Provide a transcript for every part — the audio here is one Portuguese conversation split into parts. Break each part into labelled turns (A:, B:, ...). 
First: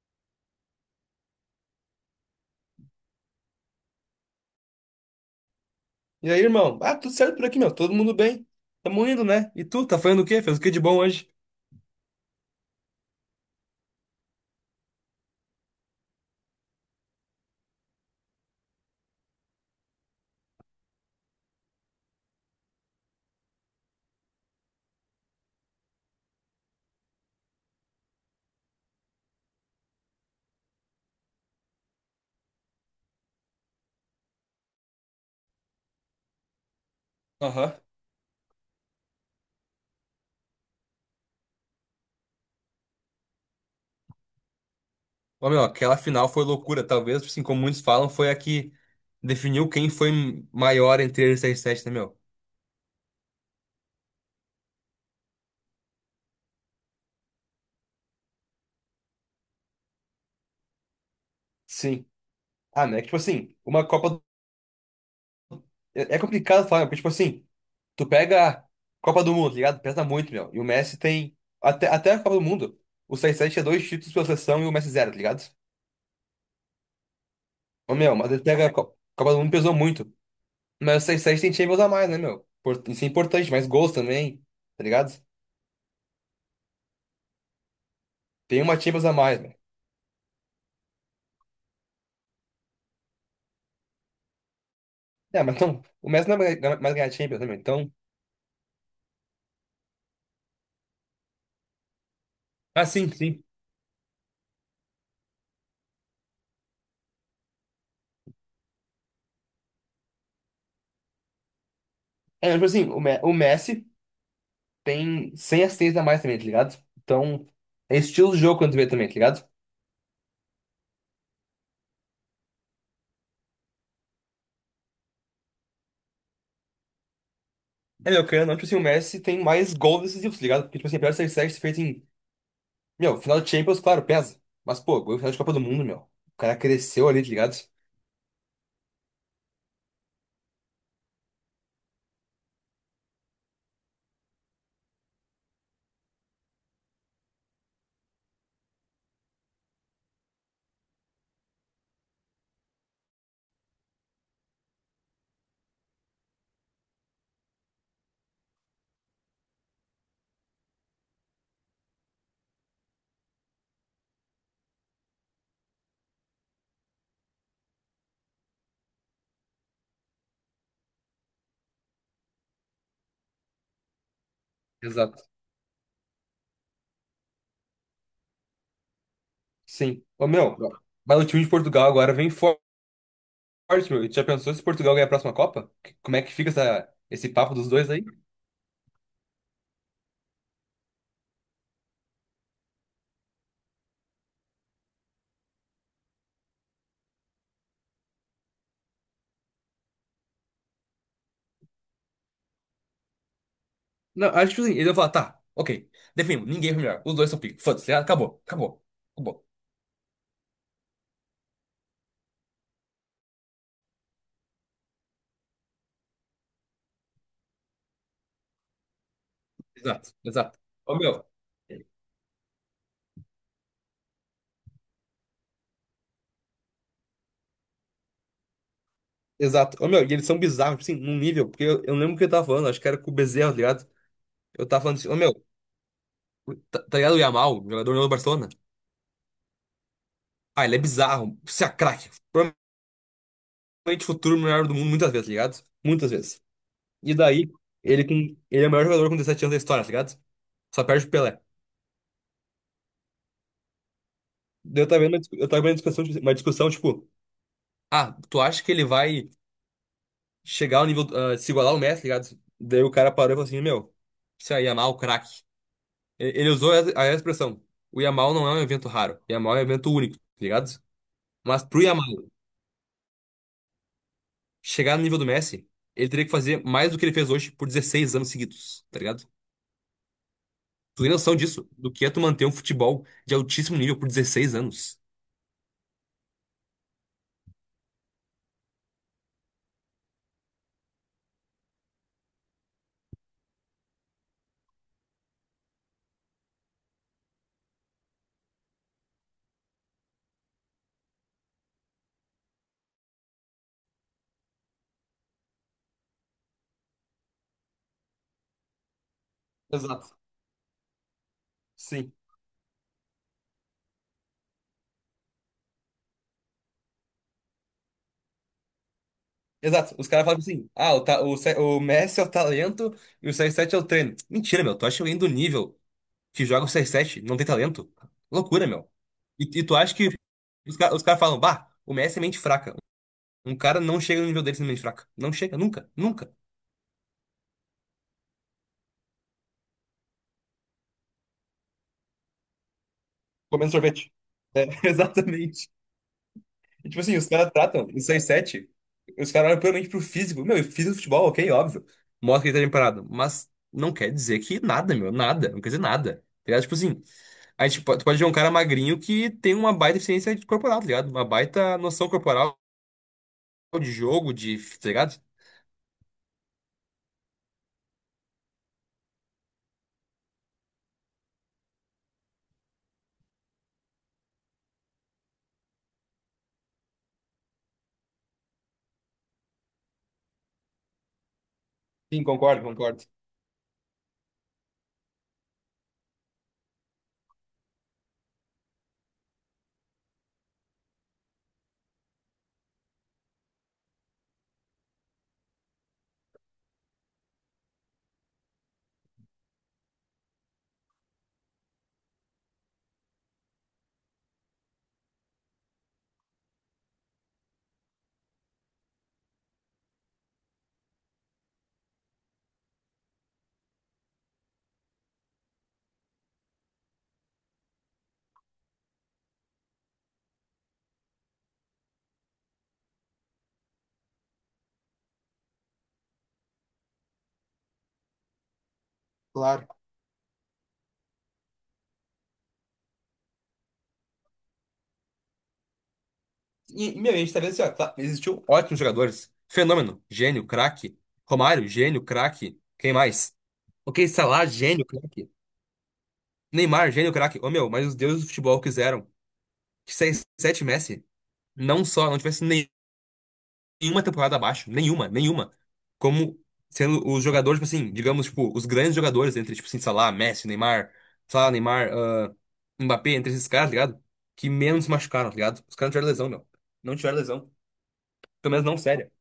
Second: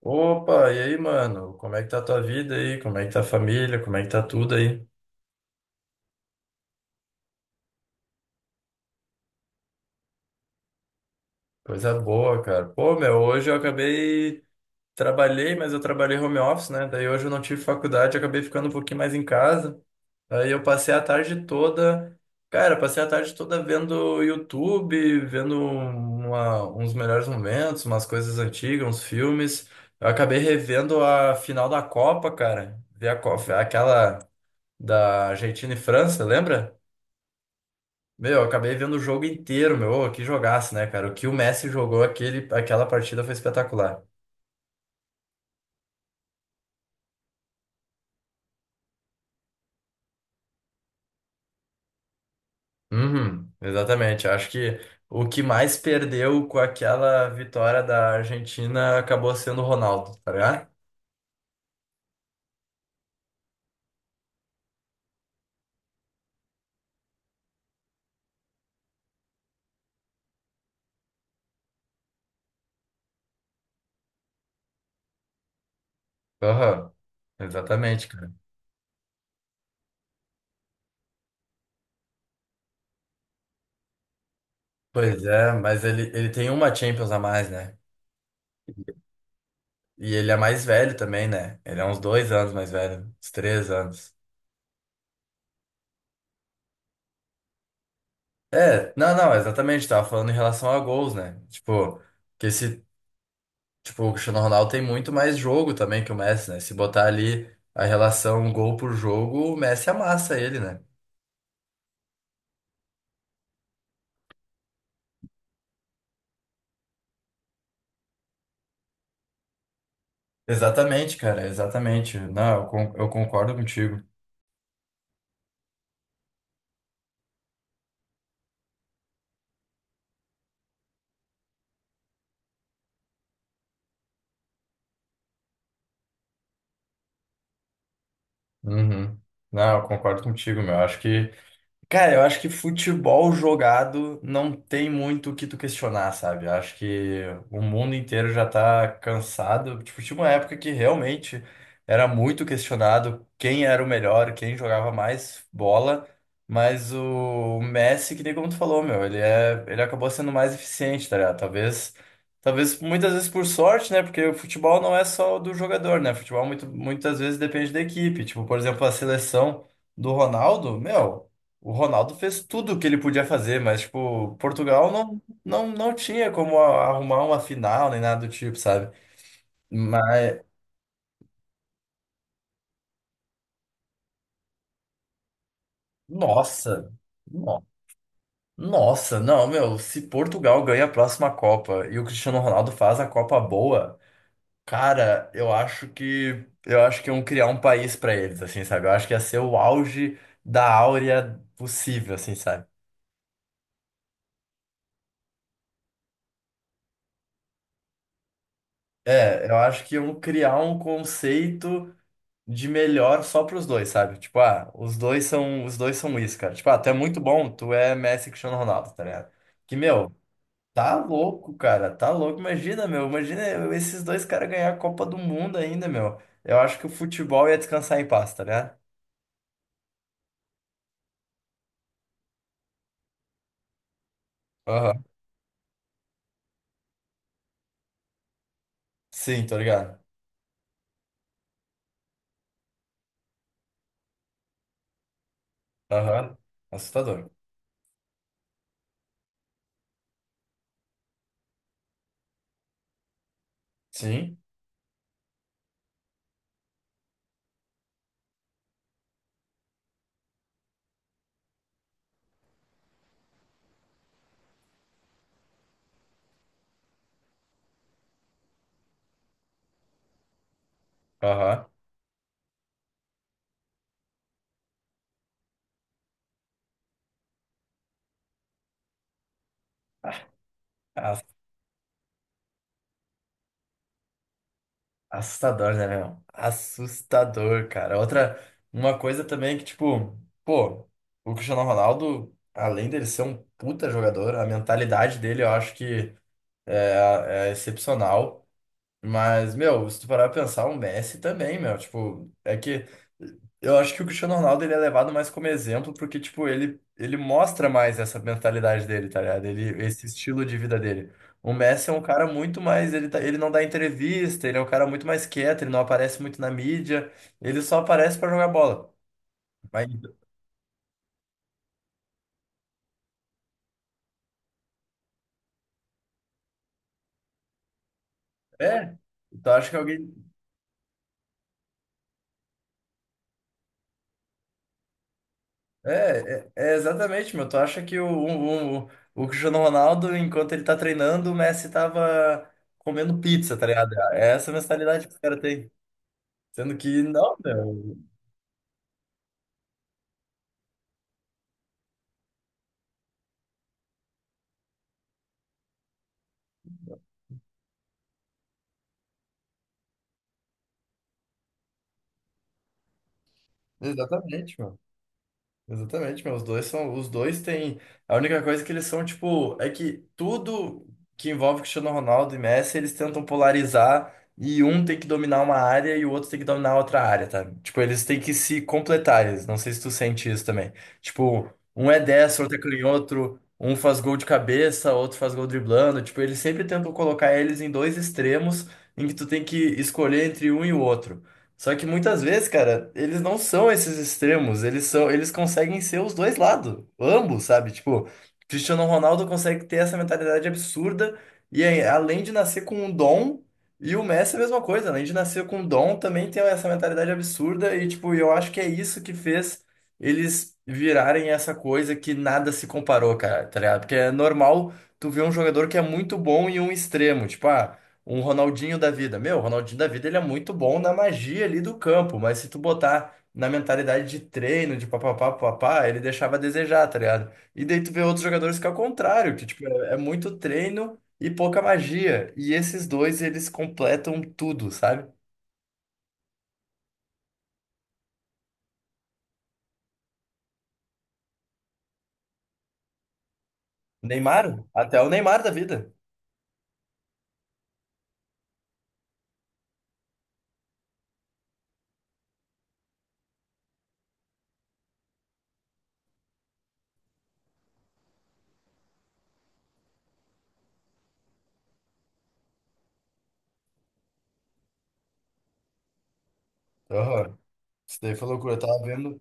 A: Opa, e aí, mano? Como é que tá a tua vida aí? Como é que tá a família? Como é que tá tudo aí?
B: E aí, irmão? Ah, tudo certo por aqui, meu. Todo mundo bem. Tamo indo, né? E tu, tá fazendo o quê? Fez o que de bom hoje?
A: Coisa boa, cara. Pô, meu, hoje eu acabei. Trabalhei, mas eu trabalhei home office, né? Daí hoje eu não tive faculdade, eu acabei ficando um pouquinho mais em casa. Aí eu passei a tarde toda. Cara, passei a tarde toda vendo YouTube, vendo uns melhores momentos, umas coisas antigas, uns filmes. Eu acabei revendo a final da Copa, cara. Vi a Copa, aquela da Argentina e França, lembra?
B: Aham.
A: Meu, eu acabei vendo o jogo inteiro, meu. Ô, que jogaço, né, cara? O que o Messi jogou aquela partida foi espetacular.
B: Ô, meu, aquela final foi loucura. Talvez, assim, como muitos falam, foi a que definiu quem foi maior entre eles e 7, né, meu?
A: Uhum, exatamente. Acho que o que mais perdeu com aquela vitória da Argentina acabou sendo o Ronaldo, tá ligado?
B: Sim. Ah, né? Tipo assim, uma Copa. É complicado falar, porque, tipo assim, tu pega a Copa do Mundo, tá ligado? Pesa muito, meu. E o Messi tem. Até a Copa do Mundo, o seis sete tinha dois títulos pela seleção e o Messi zero, tá ligado?
A: Aham,
B: Ô,
A: exatamente,
B: meu,
A: cara.
B: mas ele pega a Copa do Mundo pesou muito. Mas vocês têm Champions a mais, né, meu? Isso é importante, mais gols também, tá ligado?
A: Pois é, mas ele tem uma Champions a mais, né?
B: Tem uma Champions a mais, né?
A: E ele é mais velho também, né? Ele é uns dois anos mais velho, uns três anos.
B: É, mas então, o Messi não vai mais ganhar Champions, né, meu? Então.
A: É, não, não, exatamente, tava falando em relação a gols, né? Tipo, que se
B: Ah, sim, sim.
A: Tipo, o Cristiano Ronaldo tem muito mais jogo também que o Messi, né? Se botar ali a relação um gol por jogo, o Messi amassa ele, né?
B: É, tipo assim, o Messi tem 100 assistências a mais também, tá ligado? Então, é estilo de jogo quando tu vê também, tá ligado?
A: Exatamente, cara, exatamente. Não, eu concordo contigo.
B: É, meu, querendo ou não, tipo assim, o Messi tem mais gols decisivos, tá ligado? Porque, tipo assim, apesar de ser 7 feito em. Meu, final de Champions, claro, pesa. Mas, pô, gol em final de Copa do Mundo, meu. O cara cresceu ali, tá ligado?
A: Uhum. Não, eu concordo contigo, meu. Acho que Cara, eu acho que futebol jogado não tem muito o que tu questionar, sabe? Eu acho que o mundo inteiro já tá cansado. Tipo, tinha uma época que realmente era muito questionado quem era o melhor, quem jogava mais bola, mas o Messi, que nem como tu falou, meu, ele acabou sendo mais eficiente, tá ligado? Talvez muitas vezes por sorte, né? Porque o futebol não é só do jogador, né? Futebol muitas vezes depende da equipe. Tipo, por exemplo, a seleção do Ronaldo, meu. O Ronaldo fez tudo o que ele podia fazer, mas, tipo, Portugal
B: Exato.
A: não tinha como arrumar uma final nem nada do tipo, sabe?
B: Sim. Ô,
A: Mas,
B: meu, mas o time de Portugal agora vem forte, meu. E tu já pensou se Portugal ganhar a próxima Copa? Como é que fica
A: nossa,
B: esse papo
A: no-
B: dos dois aí?
A: nossa, não, meu, se Portugal ganha a próxima Copa e o Cristiano Ronaldo faz a Copa boa, cara, eu acho que iam criar um país pra eles, assim, sabe? Eu acho que ia ser o auge da áurea possível, assim, sabe?
B: Não, acho que tipo assim, ele vai falar, tá, ok. Definimos, ninguém foi melhor. Os dois são pica. Foda-se, ah, acabou, acabou, acabou.
A: É, eu acho que iam criar um conceito de melhor só pros dois, sabe? Tipo, ah, os dois são isso, cara. Tipo, ah, tu é muito bom, tu é Messi e Cristiano Ronaldo, tá ligado? Que,
B: Exato,
A: meu,
B: exato. Ô,
A: tá
B: meu.
A: louco, cara, tá louco. Imagina esses dois caras ganhar a Copa do Mundo ainda, meu. Eu acho que o futebol ia descansar em paz, tá ligado?
B: Exato. Ô, meu, e eles são bizarros, tipo assim, num nível, porque eu lembro o que eu tava falando, acho que era com o Bezerra, tá ligado? Eu tava falando
A: Aham.
B: assim, ô, meu, tá ligado o Yamal, jogador do Barcelona?
A: Sim, tô ligado.
B: Ah, ele é bizarro, você é craque, realmente futuro melhor do mundo muitas vezes, tá ligado? Muitas
A: Aham.
B: vezes. E
A: Assustador.
B: daí, ele, com, ele é o maior jogador com 17 anos da história, tá ligado? Só perde o Pelé.
A: Sim.
B: Daí, eu tava vendo uma discussão, tipo, ah, tu acha que ele vai chegar ao nível, ah, se igualar ao Messi, tá ligado? Daí o cara parou e falou assim, meu, isso aí, Yamal, craque. Ele usou a expressão, o Yamal não é um evento raro, Yamal é um evento único, tá ligado? Mas
A: Aham.
B: pro Yamal chegar no nível do Messi, ele teria que fazer mais do que ele fez hoje por 16 anos seguidos, tá ligado? Tu tem noção disso? Do que é tu manter um futebol de altíssimo nível por 16 anos?
A: Assustador, né, meu? Assustador, cara. Outra, uma coisa também que, tipo, pô, o Cristiano Ronaldo, além dele ser um puta jogador, a mentalidade dele eu acho que é excepcional. Mas, meu, se tu parar pra pensar, o Messi também, meu, tipo, é que eu acho que o Cristiano Ronaldo ele é levado mais como exemplo porque, tipo, ele mostra mais essa mentalidade dele, tá ligado? Ele, esse
B: Exato.
A: estilo de vida dele. O Messi é um
B: Sim.
A: cara muito mais, ele não dá entrevista, ele é um cara muito mais quieto, ele não aparece muito na mídia, ele só aparece pra jogar bola. Mas,
B: Exato. Os caras falam assim: ah, o Messi é o talento e o CR7 é o treino. Mentira, meu. Tu acha que alguém do nível que joga o CR7 não tem talento? Loucura, meu.
A: é, então
B: E
A: acho
B: tu
A: que
B: acha que
A: alguém…
B: os caras falam: bah, o Messi é mente fraca. Um cara não chega no nível dele sendo mente fraca. Não chega, nunca, nunca.
A: É exatamente, meu. Tu acha que o Cristiano Ronaldo, enquanto ele tá treinando, o Messi tava comendo pizza, tá
B: Comendo
A: ligado?
B: sorvete.
A: É essa
B: É,
A: mentalidade que os caras
B: exatamente.
A: têm. Sendo
B: E, tipo
A: que
B: assim, os
A: não,
B: caras tratam
A: meu.
B: os seis sete, os caras olham puramente pro físico. Meu, eu fiz o futebol, ok, óbvio. Mostra que ele tá bem parado. Mas não quer dizer que nada, meu, nada. Não quer dizer nada. Tá ligado? Tipo assim, tu pode ver um cara magrinho que tem uma baita eficiência corporal, tá ligado? Uma baita noção corporal de jogo,
A: Exatamente,
B: de,
A: mano.
B: tá ligado?
A: Exatamente, meu. Os dois são. Os dois têm. A única coisa que eles são, tipo, é que tudo que envolve Cristiano Ronaldo e Messi, eles tentam polarizar e um tem que dominar uma área e o outro tem que dominar outra área, tá? Tipo, eles têm que se completar. Não sei se tu sente isso também. Tipo, um é
B: Sim,
A: destro, outro é
B: concordo, concordo.
A: canhoto, um faz gol de cabeça, outro faz gol driblando. Tipo, eles sempre tentam colocar eles em dois extremos em que tu tem que escolher entre um e o outro. Só que muitas vezes, cara, eles não são esses extremos, eles conseguem ser os dois lados, ambos, sabe? Tipo, Cristiano Ronaldo consegue ter essa mentalidade absurda e aí, além de nascer com um dom, e o Messi é a mesma coisa, além de nascer com um dom, também tem essa mentalidade absurda e tipo, eu acho que é isso que fez eles virarem essa coisa que nada se comparou, cara, tá ligado? Porque é normal tu ver um jogador que é muito bom em um extremo, tipo, ah, um Ronaldinho da vida. Meu, o Ronaldinho da vida ele é muito bom na magia ali do campo, mas se tu botar na mentalidade de treino, de papapá, papapá, ele deixava a desejar, tá ligado? E daí tu vê outros jogadores que é o contrário, que tipo,
B: Claro.
A: é muito treino e pouca magia. E esses dois, eles completam tudo, sabe?
B: E, meu, a gente tá vendo assim, ó, tá, existiu ótimos jogadores. Fenômeno, gênio, craque. Romário, gênio, craque. Quem mais? Ok, Salah,
A: Neymar,
B: gênio,
A: até o
B: craque.
A: Neymar da vida.
B: Neymar, gênio, craque. Ô, meu, mas os deuses do futebol quiseram que 6-7 Messi não só não tivesse nenhuma temporada abaixo, nenhuma, nenhuma, como sendo os jogadores, tipo assim, digamos, tipo, os grandes jogadores entre, tipo assim, Salah, Messi, Neymar, Salah, Neymar, ah, Mbappé, entre esses caras, tá ligado? Que menos se machucaram, tá ligado? Os caras não tiveram lesão, meu. Não tiveram
A: Aham.
B: lesão.
A: Isso daí foi
B: Pelo
A: loucura, eu
B: menos não
A: tava
B: séria.
A: vendo.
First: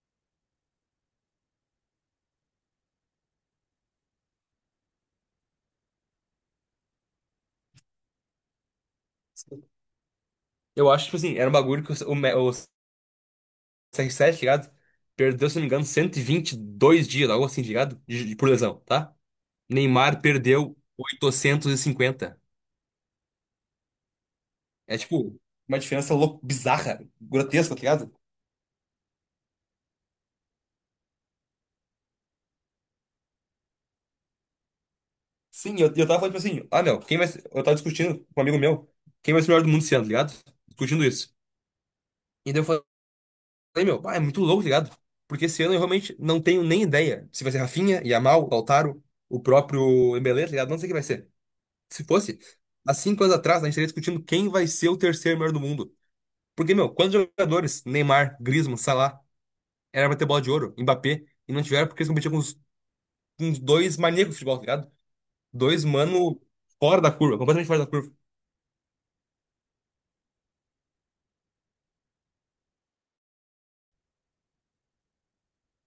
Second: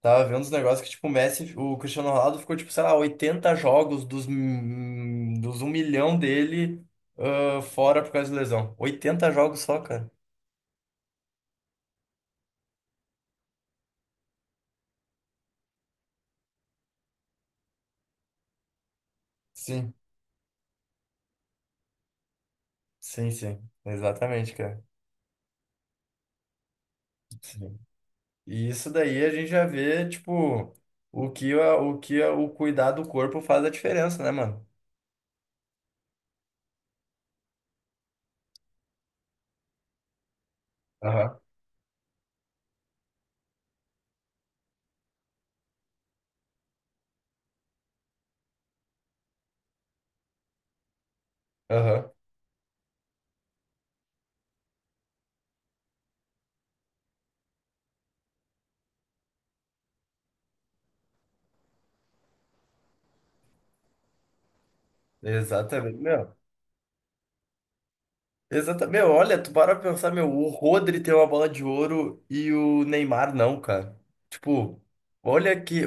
A: Tava vendo uns negócios que, tipo, o Cristiano Ronaldo ficou, tipo, sei lá, 80 jogos dos, dos um milhão dele, ah, fora por causa de lesão. 80 jogos só, cara.
B: Eu acho, tipo assim, era um bagulho que o CR7, ligado? Perdeu, se não me engano, 122 dias, algo assim, tá ligado? Por lesão, tá?
A: Sim.
B: Neymar perdeu 850.
A: Sim, sim. Exatamente, cara.
B: É tipo, uma diferença louca, bizarra, grotesca,
A: Sim.
B: tá ligado?
A: E isso daí a gente já vê, tipo, o cuidar do corpo faz a diferença, né, mano?
B: Sim, eu tava falando, tipo assim, ah, meu, quem vai ser... Eu tava discutindo com um amigo meu, quem vai ser o melhor do mundo esse ano, tá ligado? Discutindo isso.
A: Aham.
B: E daí eu falei, meu, pá, é muito louco, tá ligado? Porque esse ano eu realmente não tenho nem ideia se vai ser Rafinha, Yamal, Lautaro, o próprio Embele, tá ligado? Não sei quem vai ser. Se
A: Aham.
B: fosse, há 5 anos atrás, a gente estaria discutindo quem vai ser o terceiro melhor do mundo. Porque, meu, quantos jogadores? Neymar, Griezmann, Salah, era pra ter bola de ouro, Mbappé, e não tiveram porque eles competiam com uns, dois maníacos de futebol, tá ligado? Dois
A: Exatamente.
B: mano fora da curva, completamente fora da curva.
A: Exatamente. Meu, olha, tu para pra pensar, meu, o Rodri tem uma bola de ouro e o Neymar não, cara. Tipo, olha que,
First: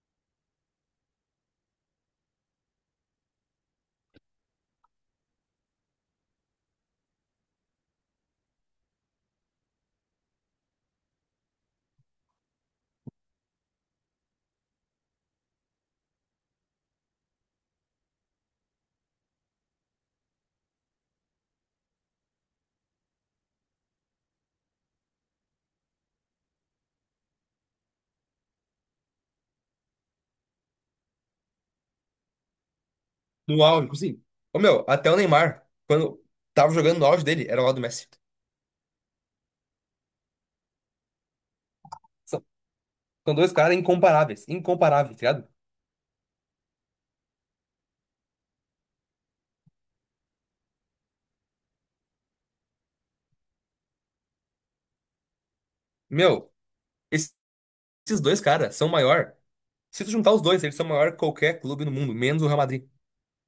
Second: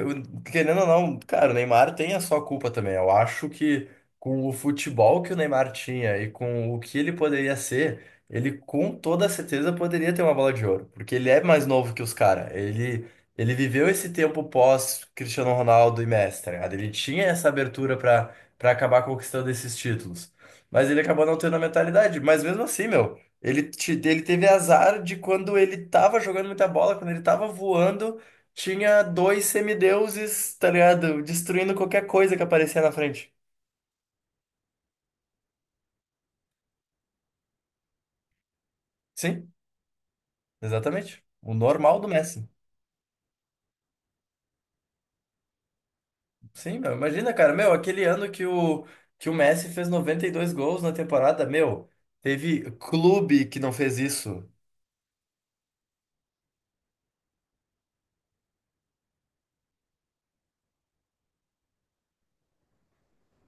A: querendo ou não, cara, o Neymar tem a sua culpa também. Eu acho que com o futebol que o Neymar tinha e com o que ele poderia ser, ele com toda certeza poderia ter uma bola de ouro, porque ele é mais novo que os caras. Ele viveu esse tempo pós Cristiano Ronaldo e Messi, tá ligado? Ele tinha essa abertura pra acabar conquistando esses títulos. Mas ele acabou não tendo a mentalidade. Mas mesmo assim, meu, ele teve azar de quando ele tava jogando muita bola, quando ele tava voando, tinha dois semideuses, tá ligado? Destruindo qualquer coisa que aparecia na frente.
B: No auge, tipo assim. Ô meu, até o Neymar, quando tava jogando no auge dele, era lá do Messi.
A: Sim, exatamente. O normal do
B: São,
A: Messi.
B: são dois caras incomparáveis, incomparáveis, tá ligado?
A: Sim, meu, imagina, cara, meu, aquele ano que que o Messi fez 92 gols na temporada, meu, teve clube que não fez isso.
B: Meu, esses esses dois caras são maior. Se tu juntar os dois, eles são maior que qualquer clube no mundo, menos o Real Madrid.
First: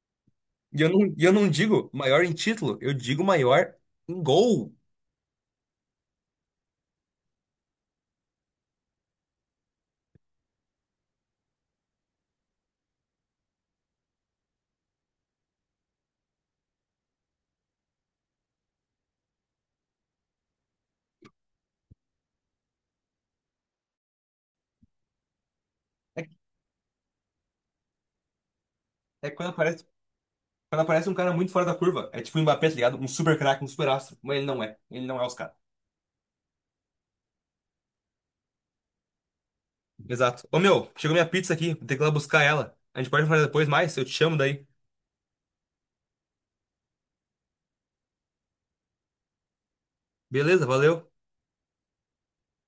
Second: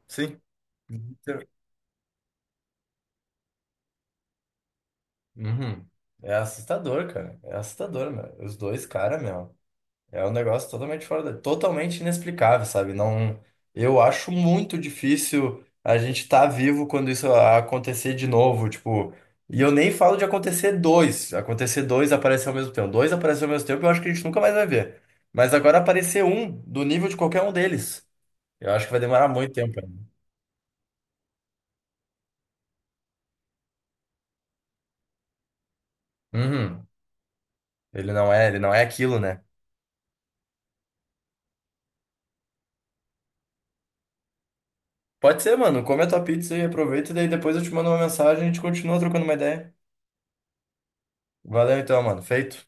A: Sim.
B: E eu não digo maior em título, eu digo maior em gol.
A: Uhum. É assustador, cara. É assustador, meu. Os dois, cara, meu. É um negócio totalmente fora da… totalmente inexplicável, sabe? Não, eu acho muito difícil a gente estar vivo quando isso acontecer de novo, tipo, e eu nem falo de acontecer dois aparecer ao mesmo tempo, dois aparecer ao mesmo tempo, eu acho que a gente nunca mais vai ver. Mas agora aparecer
B: É,
A: um do nível de qualquer um deles, eu acho que vai demorar
B: é quando
A: muito tempo
B: aparece.
A: ainda.
B: Quando aparece um cara muito fora da curva, é tipo o Mbappé, tá ligado? Um super craque, um super astro. Mas ele não é. Ele não é os caras.
A: Uhum. Ele não é aquilo, né?
B: Exato. Ô meu, chegou minha pizza aqui. Vou ter que ir lá buscar ela. A gente pode falar depois mais? Eu te chamo daí.
A: Pode ser, mano. Come a tua pizza e aproveita, e daí depois eu te mando uma mensagem e a gente continua trocando uma ideia.
B: Beleza, valeu.
A: Valeu então, mano. Feito.